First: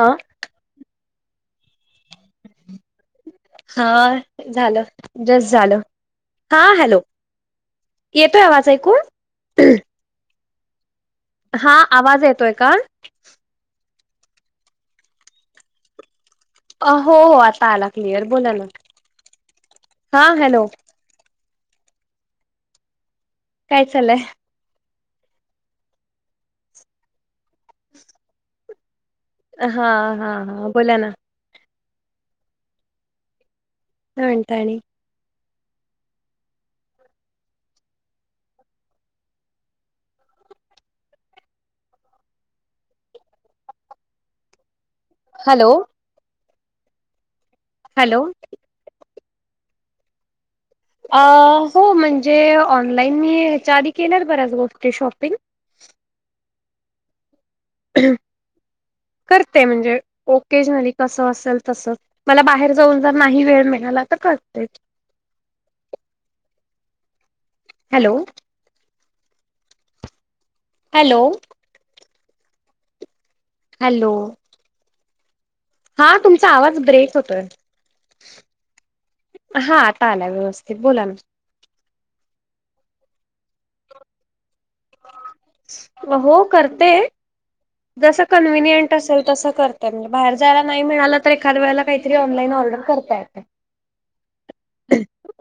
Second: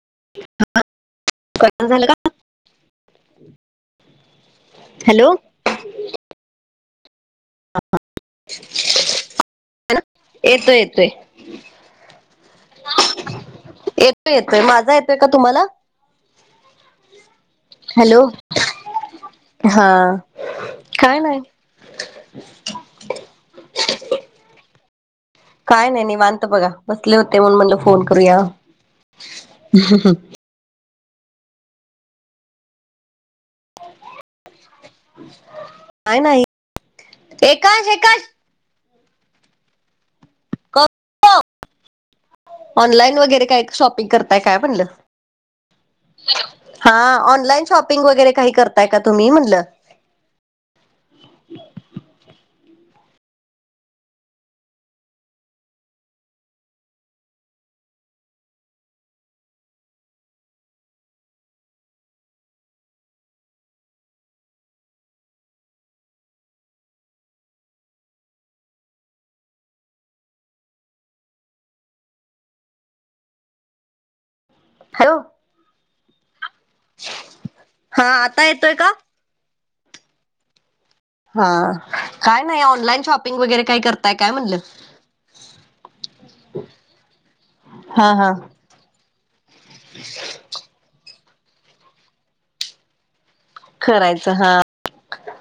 हां ह क झालं का हा झालं हॅलो. जस झालं हा हॅलो येतोय आवाज ऐकून येतोय येतोय हा आवाज येतोय का येतोय येतोय माझा येतोय का तुम्हाला आ हो आता आला क्लिअर हॅलो. बोला ना हा काय नाही काय चालय काय नाही निवांत बघा बसले होते म्हणल फोन करूया हां हा हा बोला ना काय म्हणता आणि काय नाही एकाच एकाच ऑनलाइन वगैरे काय शॉपिंग करताय काय म्हणलं हॅलो हा ऑनलाईन शॉपिंग हॅलो वगैरे काही करताय का तुम्ही म्हणलं अ हो म्हणजे ऑनलाईन मी ह्याच्या आधी केल्यात बऱ्याच गोष्टी शॉपिंग करते म्हणजे ओके झाली कसं असेल तस मला बाहेर जाऊन जर नाही वेळ मिळाला तर करतेच हॅलो हॅलो [inaudible] हॅलो हा तुमचा आवाज ब्रेक होतोय हा आता येतोय का? हा आता आला व्यवस्थित बोला ना हा काय नाही ऑनलाईन शॉपिंग वगैरे काही करताय काय म्हणलं हो करते हा जस हा कन्वेनियंट [unintelligible] तस करते मी बाहेर जायला नाही मिळालं तर एखाद वेळेला काहीत ऑनलाईन ऑर्डर करता येत करायच हा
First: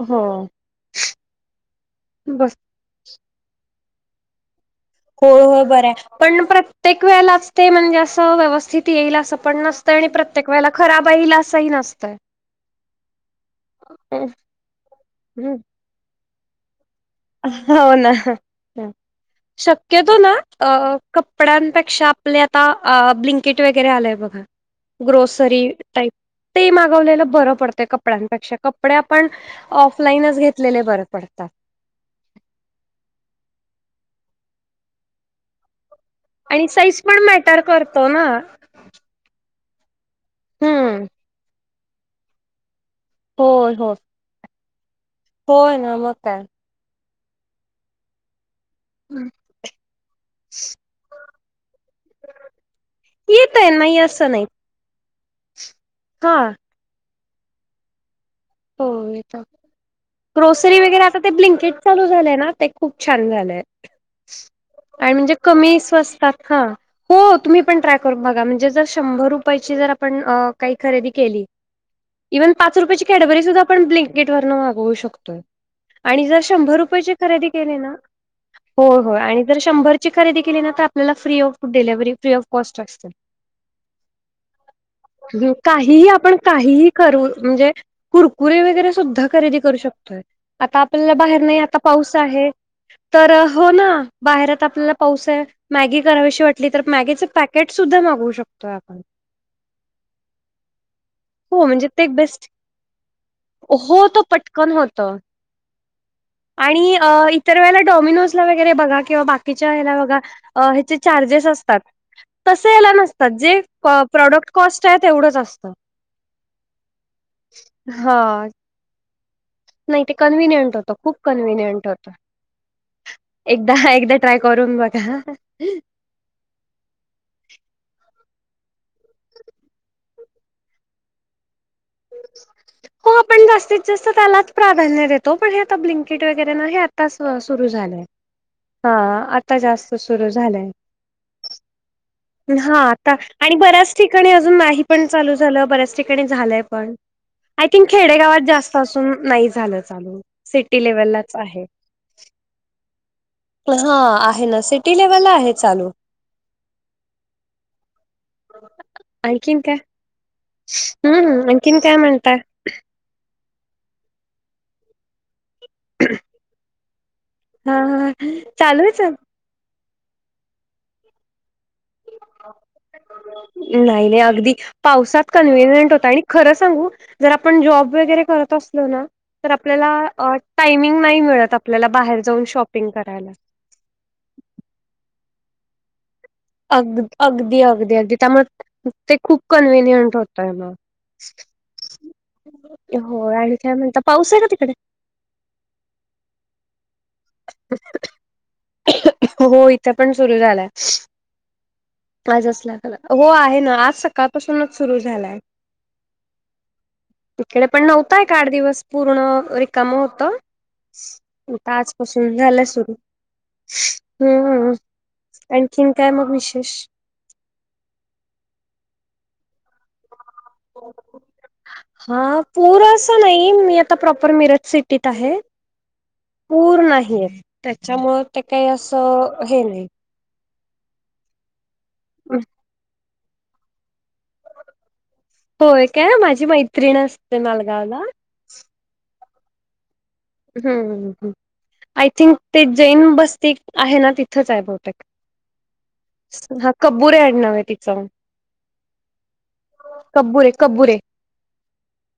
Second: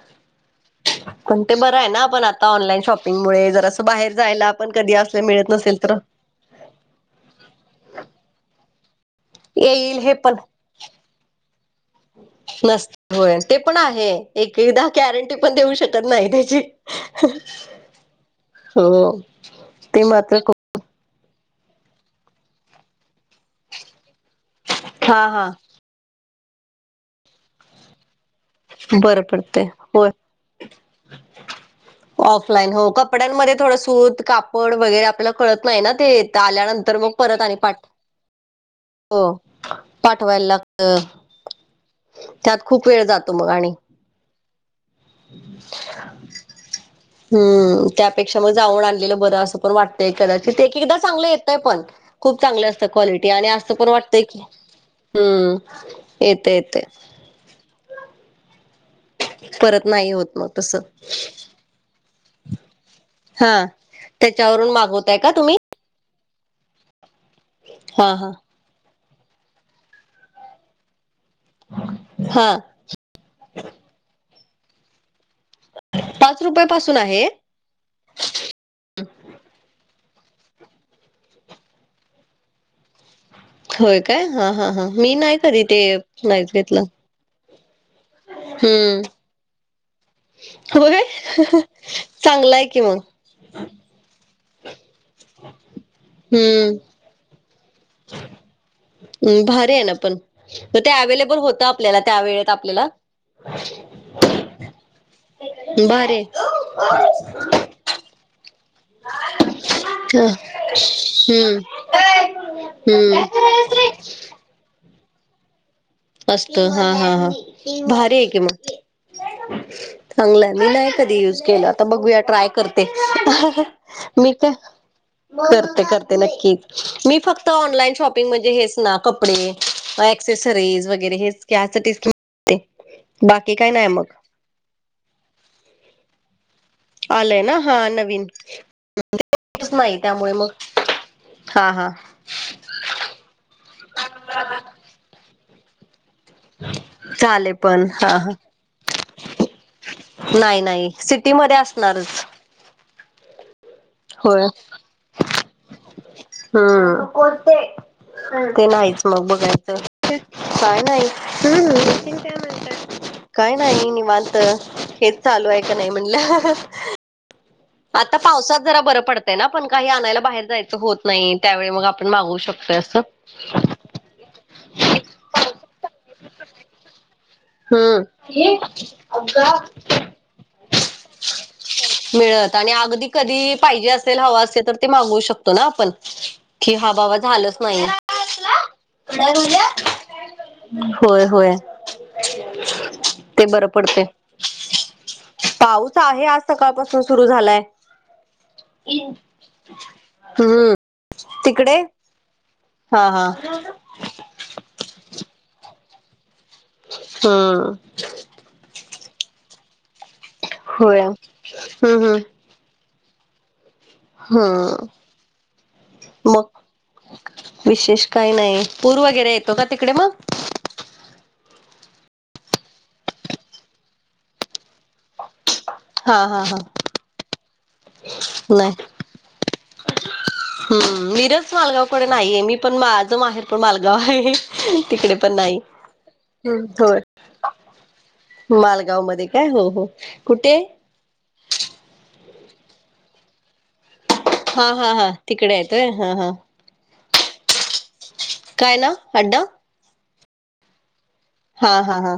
हो. पण ते बरं आहे ना आपण आता बस ऑनलाईन शॉप मुळे जर असं बाहेर जायला पण कधी अस हो हो बर पण प्रत्येक वेळेलाच ते म्हणजे असं व्यवस्थित येईल असं पण नसतं येईल आणि हे पण प्रत्येक वेळेला खराब ईल असंही नसतंय नसत होय ते पण आहे एक एकदा गॅरंटी पण देऊ शकत नाही त्याची हो ना हो ते शक्यतो ना मात्र खूप अ कपड्यांपेक्षा आपले आता आ ब्लिंकेट वगैरे आलेय बघा हा हा ग्रोसरी टाईप ते मागवलेलं बरं पडतंय कपड्यांपेक्षा कपडे बरं आपण पडते होय ऑफलाईनच घेतलेले बरे पडतात ऑफलाईन हो कपड्यांमध्ये थोडं सूत कापड वगैरे आपल्याला कळत नाही ना ते क आणि आल्यानंतर साईज मग पण परत आणि मॅटर पाठ करतो ना. हो पाठवायला हम्म लागत त्यात खूप वेळ जात होय हो होय ना मग काय. हम्म! त्यापेक्षा मग जाऊन आणलेलं बरं असं पण वाटतंय कदाचित ते एक एकदा चांगलं येतय पण. खूप चांगलं असतं क्वालिटी आणि अस येतय पण नाही वाटतय असं की, नाही. हम्म हा येते येते. हो येत परत नाही होत मग तस ग्रोसरी वगैरे आता ते ब्लिंकेट चालू झाले ना ते खूप छान झालय हा त्याच्यावरून आणि मागवताय का म्हणजे तुम्ही कमी स्वस्तात ह. हो तुम्ही पण ट्राय हा करून हा बघा म्हणजे जर शंभर रुपयाची जर आपण अ काही खरेदी केली इव्हन हा पाच रुपयाची कॅडबरी सुद्धा आपण ब्लिंकीटवरण मागवू शकतोय. आणि जर पाच रुपये शंभर पासून रुपयाची आहे खरेदी केली ना होय होय आणि जर शंभरची खरेदी केली ना, तर आपल्याला free of delivery free of cost असते. होय काय हा हा हा मी नाही कधी ते काहीही आपण नाहीच काहीही घेतलं. म्हणजे कुरकुरे वगैरे हम्म सुद्धा खरेदी करू शकतोय. आता होय आपल्याला बाहेर नाही आता पाऊस आहे. चांगला कि मग तर हो ना बाहेरात आपल्याला पाऊस आहे मॅगी करावीशी वाटली तर हम्म मॅगीच पॅक पॅकेट सुद्धा मागवू शकतोय आपण. भारी आहे ना पण. ते अव्हेलेबल होतं हो म्हणजे आपल्याला ते त्या वेळेत बेस्ट आपल्याला. हो तो पटकन होत. भारी आहे आणि अ इतर वेळेला डॉमिनोज वगैरे बघा किंवा बाकीच्या हेला बघा, हा हेचे चार्जेस हम्म असतात. तस याला नसतात. जे हम्म प्रॉडक्ट कॉस्ट आहे तेवढंच असतं. असत हा हा हा. भारी आहे कि हा मग. नाही ते चांगलंय मी कन्व्हिनियंट नाही होतं खूप कधी युज केलं. आता कन्व्हिनियंट होतं. बघूया ट्राय करते. एकदा एकदा मी ट्राय काय करून बघा. करते करते नक्की मी फक्त ऑनलाईन शॉपिंग म्हणजे हेच ना कपडे, अस्क्ससेरीज वगैरे वैगरे. हेच की आता ते [unintelligible] हो आपण जास्तीत जात त्यालाच प्राधान्य देतो. पण हे आता ब्लेकिंट वगैरे ना आताच आलंय ना सुरू हा झालंय. नवीन हा, आता जास्त नाही सुरू त्यामुळे मग झालंय. हा हा. हा आता आणि बऱ्याच ठिकाणी अजून नाही पण चालू झालं, बऱ्याच ठिकाणी झालंय पण. चालेल आय पण थिंक हा हा खेडेगावात जास्त असून नाही झालं चालू. नाही सिटी नाही लेवललाच सिटीमध्ये आहे. असणारच हा होय आहे ना, सिटी लेव्हलला आहे चालू. हम्म, ते नाहीच मग आणखीन बघायचं. काय काय नाही. हम्म, आणखीन काय म्हणताय? काय नाही मी निवांत. हेच चालू आहे का नाही म्हणलं. हा हा आता पावसात जरा बरं चालूच आहे. पडतंय ना, पण काही आणायला बाहेर जायचं होत नाही. त्यावेळी मग आप मागवू शकतोय अस. नाही नाही अगदी पावसात कन्व्हनियंट होता आणि खरं सांगू जर आपण जॉब हम्म. वगैरे करत हे असलो ना तर आपल्याला टायमिंग नाही मिळत आपल्याला बाहेर जाऊन मिळत शॉप आणि अगदी कधी पाहिजे असेल हवा असेल तर ते मागवू शकतो ना आपण. कि हा अग बाबा झालच अगदी नाही. अगदी अगदी त्यामुळे ते खूप कन्व्हिनियंट होतय मग. होय होय. [inaudible] होय ते आणि बरं काय म्हणता, पडतय. पाऊस आहे का तिकडे? पाऊस आहे आज सकाळपासून सुरू झालाय. हो इथं पण सुरु झालाय. हम्म तिकडे आजच असला हा [unintelligible] हो आहे हा. ना आज सका सकाळपासूनच सुरू झालाय. इकडे हम्म पण नव्हता एक आठ दिवस पूर्ण, रिकाम होत. होय, हम्म हम्म. झाला सुरू. हम्म, आणखीन काय मगं मग विशेष? विशेष काही नाही. पूर वगैरे येतो का तिकडे मगं? हा पूर असं नाही, मी आता प्रॉपर मिरज सिटीत आहे. हा हा हा पूर नाही येत त्याच्यामुळ ते काही नाही असं हे नाही. हम्म, मिरज मालगावकड नाहीये. मी पण माझं माहेर पण मालगाव हाय तिकडे पण नाही होय काय, माझी हम्म मैत्रिण होय असते मालगावला. मालगाव मध्ये काय, हम्म हम्म. हम्म, आय थिंक ते जैन बस्ती आहे ना तिथ तिथंच हाय हा हा बहुतेक. हा तिकडे येतोय हा हा कबुर्रे अडनावय तिच. काय नाव? अडनाव. कबुरे कबुरे. हा हा हा.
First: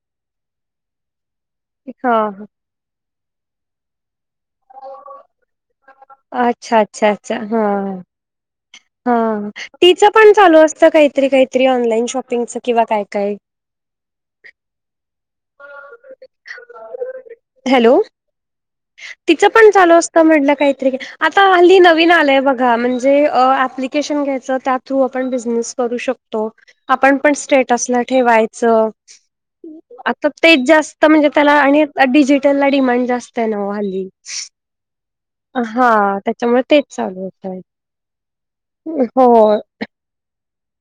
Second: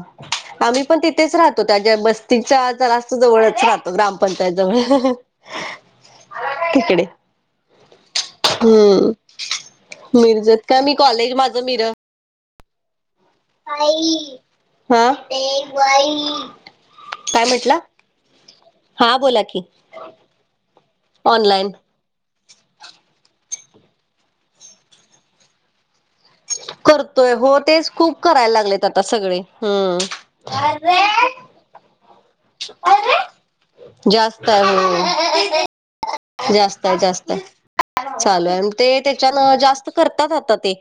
आम्ही पण तिथेच राहतो त्या ज्या हा हा. बस्तीचा जरास जवळच राहतो, ग्रामपंचायत जवळ. अच्छा तिकडे अच्छा अच्छा हा. हम्म हा तिचं पण चालू मिरजेत का असत मी काहीतरी कॉलेज माझं काहीतरी ऑनलाईन शॉपिंगच किंवा काय काय. बाई हा ते बाई. काय म्हटला? हॅलो हा बोला तिचं की पण चालू असतं म्हटलं काहीतरी, आता ऑनलाईन हल्ली न वीन आलाय बघा, म्हणजे एप्लीकेशन घ्यायचं त्यात पण आपण बिझनेस करू शक तो. करतोय आपणपण हो तेच स्टेटसला खूप करायला लागलेत ठेवायचं. आता सगळे आता हम्म तेच जास्त म्हणजे त्याला आणि डिजिटलला डिमांड जास्त आहे नव्ह हल्ली. जास्त आहे हो हा त्याच्यामुळे तेच जास्त आहे चालू जास्त होतय, आहे चालू आहे ते होय. त्याच्यान जास्त करतात आता ते.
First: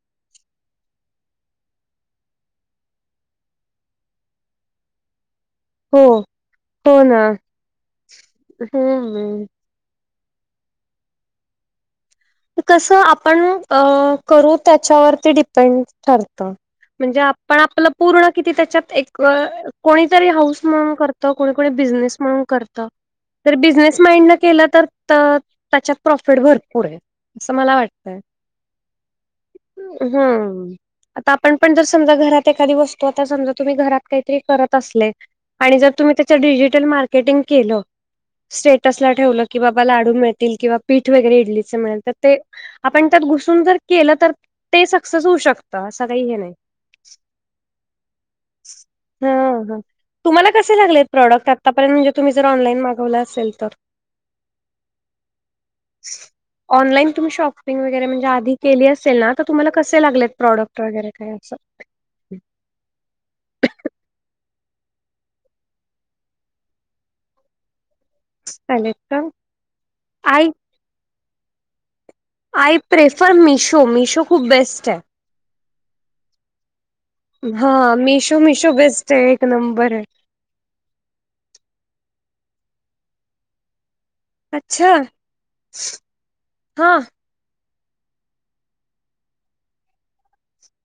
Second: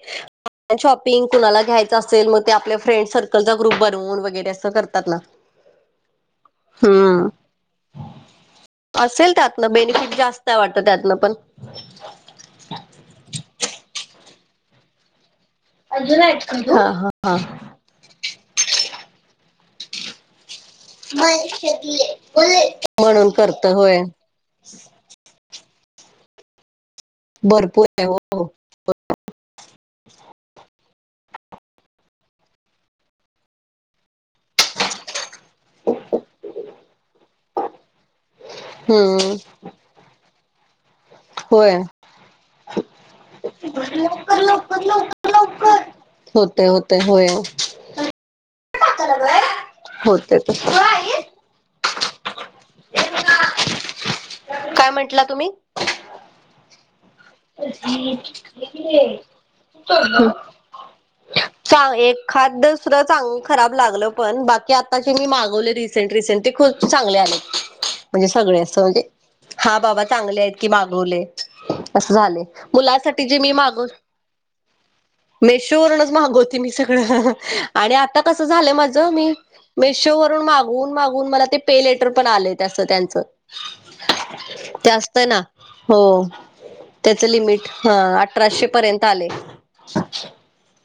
शॉपिंग कुणाला घ्यायचं असेल, मग ते आपल्या फ्रेंड सर्कलचा ग्रुप बनवून वगैरे असं करतात ना. हो होना. हम्म हम्म. न बेनिफिट जास्त आहे वाटतं त्यातनपण. कसं आपण अ करू त्याच्यावरती डी पेंड अजून आहेत ठरत. म्हणजे का आपण आपलं पूर्ण किती त्याच्यात एक कोणीतरी हाऊस म्हणून तू? करतं, कोणी कोणी बिझनेस म्हणून करतं. म्हणून तर करत बिझनेस होय माइंडन केलं तर तर त्याच्यात प्रॉफिट भरपूर आहे, असं मला भरपूर आहे वाटतय. [inaudible] हुं. आता आपण पण जर समजा, घरात एखादी वस्तू आता समजा, तुम्ही घरात काहीतरी करत असलेत आणि जर तुम्ही त्याचं डिजिटल मार्केटिंग केलं स्टेटसला हम्म ठेवलं. की बाबा लाडू मिळतील किंवा पीठ वगैरे होय इडलीच मिळल तर ते आपण त्यात घुसून जर केलं, तर लवकर लवकर ते सक्सेस होऊ शकतं. असं काही हे नाही. तो हो. हो हो होते तुम्हाला ते. तू कसे लागलेत आहेस? प्रॉडक्ट? आतापर्यंत म्हणजे तुम्ही जर ऑनलाईन मागवला असेल तर. काय म्हंटला तुम्ही ऑनलाईन तुम्ही शॉपिंग वगैरे म्हणजे आधी केली हम्म. असेल ना, तर तुम्हाला कसे लागलेत प्रॉडक्ट वगैरे काय असं? चां एखाद दुसरं चांगलं खराब लागलं. पण बाकी आता जे मी मागवले, रिसेंट रिसेंट ते खूप चांगले आलेत. म्हणजे सगळे असं चालेत म्हणजे, का हा बाबा चांगले आय आहेत, की मागवले असं झालंय. आय मुलासाठी प्रेफर जे मी मिशो, मागव मिशो खूप बेस्ट आहे. मेशोवरूनच मागवते मी सगळ हा आणि आता मिशो कसं मिशो झालंय माझ बेस्ट मी आहे एक नंबर आहे मेशोवर मागवून मागवून मला ते पे लेटर पण आलंय, ते असं त्यांच. ते अच्छा असतं ना, हो. हा हे लिमिट, हं. अठराशे पर्यंत आलंय.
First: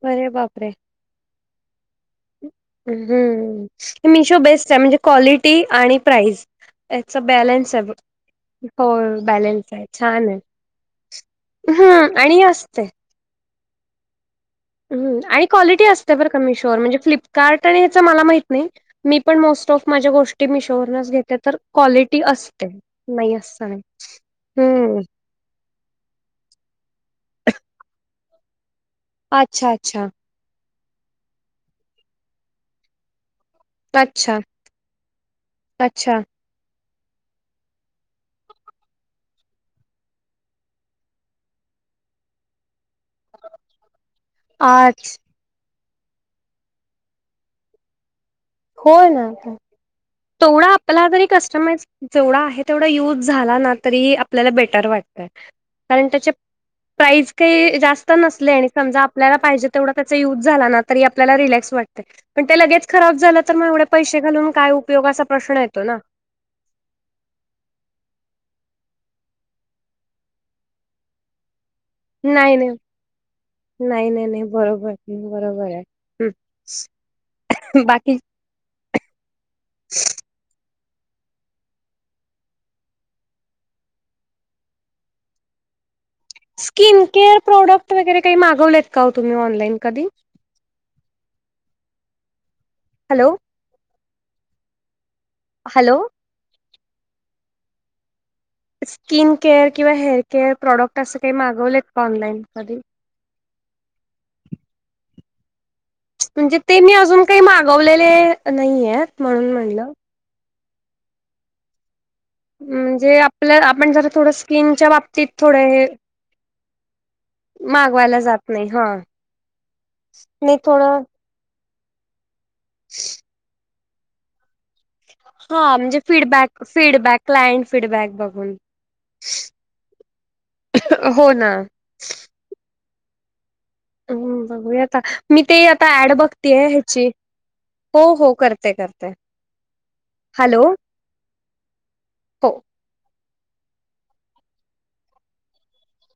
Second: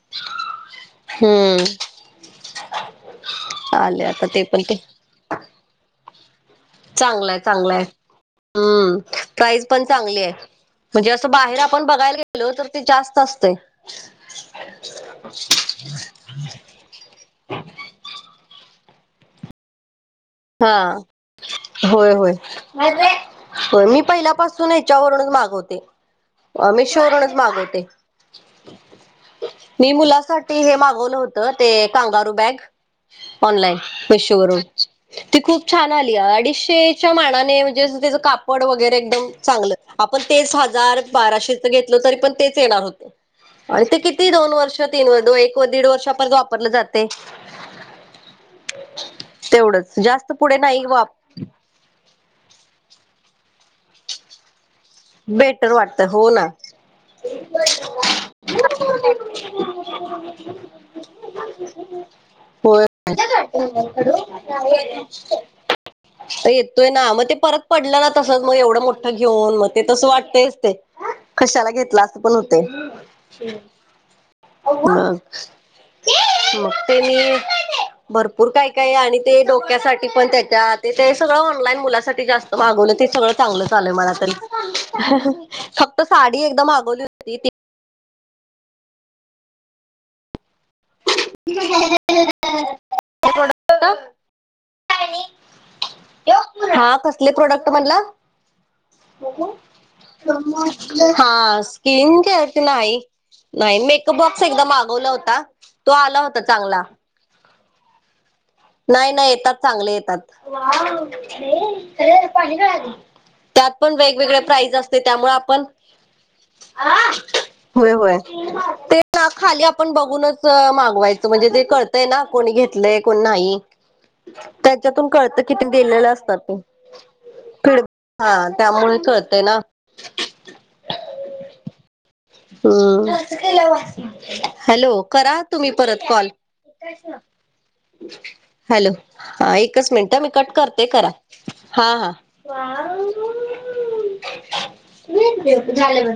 बरे बापरे. हुं. हुं, हे आता मिशो ते बेस्ट आहे, म्हणजे क्वालिटी आणि प्राईज. चांगलाय चांगलाय, हो हम्म प्राइज बॅलन्स पण आहे चांगली छान हाय. आहे म्हणजे असं बाहेर आपण बघायला हम्म आणि गेलो, तर ते असते जास्त असतंय. हुं आणि क्वालिटी असते बर मीशोवर म्हणजे फ्लिपकार्ट आणि ह्याच मला माहित नाही. मी पण मोस्ट औफ माझ्या गोष्टी हा, मिशोवरूनच घेते तर होय क्वालिटी होय. असते नाही असं नाही हो मी पहिल्यापासून हम्म ह्याच्यावरूनच मागव ते, मीशोरूनच मागवते. अच्छा मी अच्छा मुलासाठी ते हे मागवलं होतं, ते कांगारू बॅग ऑनलाईन अच्छा मिशोवरून. ती खूप छान अच्छा आल्या, अडीचशे च्या मानाने म्हणजेच त्याचा तेजं कापड वगैरे चांगल, आपण हजार बाराशे ते घेतलं तरीपण तेच येणार होतं आणि ते किती दोन वर्ष, तीन अच्छा वर्ष एक तो दीड वर्षापर्यंत वापरलं जातंय. हो ना आता, जास्त पुढे तेवढा नाही आपला वाप तरी कस्टमाइज जेवढा आहे तेवढा यूज झाला ना, तरी आपल्याला बेटर वाटतंय. बेटर कारण वाटतं हो त्याचे ना. प्राईज काही जास्त नसले आणि समजा आपल्याला पाहिजे तेवढा त्याचा युज झाला ना तरी आपल्याला रिलॅक्स वाटते. पण ते होय. लगेच खराब झालं तर मग एवढे पैसे घालून काय उपयोगाचा प्रश्न येतो ना. येतोय ना मग ते परत पडलं ना तसंच मग एवढं मोठं घेऊन मग. ते तस वाटतच ते कशाला घेतला अस पण नाही होते. नाही नाही नाही नाही बरोबर मग बरोबर आहे बाकी. पूर काय काय आणि ते डोक्यासाठी पण त्याच्यात. ते सगळं ऑनलाईन मुलासाठी जास्त मागवलं ते सगळं चांगलं चाललंय मला तर. फक्त साडी एकदम स्किन अगोली. केअर प्रोडक्ट वगैरे काही मागवलेत का तुम्ही ऑनलाईन कधी. तठीक झा. हॅलो! हॅलो, हा कसले प्रोडक्ट म्हणला? स्किन केअर किंवा हेअर केअर प्रॉडक्ट असं हा काही मागवलेत का स्किन ऑनलाईन घते कधी? नाही. नाही मेकअप बॉक्स एकदम मागवला होता. तो आला होता म्हणजे ते चांगला. मी अजून काही मागवलेले नाही नाहीयेत नाही म्हणून येतात म्हणलं. चांगले येतात. म्हणजे आपल्या त्यात आपण पण जरा थोडं वेगवेगळे प्राईज स्किनच्या असते बाबतीत त्यामुळे थोडं आपण, हे होय होय मागवायला जात नाही हा ते ना खाली आपण बघूनच नाही थोडं मागवायच. म्हणजे ते कळतंय ना कोणी घेतलंय कोण नाही. त्याच्यातून कळत किती हा म्हणजे गेलेलं असतात ते feedback feedback client feed feedback हा बघून त्यामुळे कळतय ना. [inaudible] हो ना. हम्म हम्म बघूया हॅलो आता करा मी ते तुम्ही आता परत ऍड कॉल. बघतीय ह्याची हो हो करते हॅलो करते हा एकच मिनट मी कट हॅलो करते करा हा हा. हो त दे झालं म.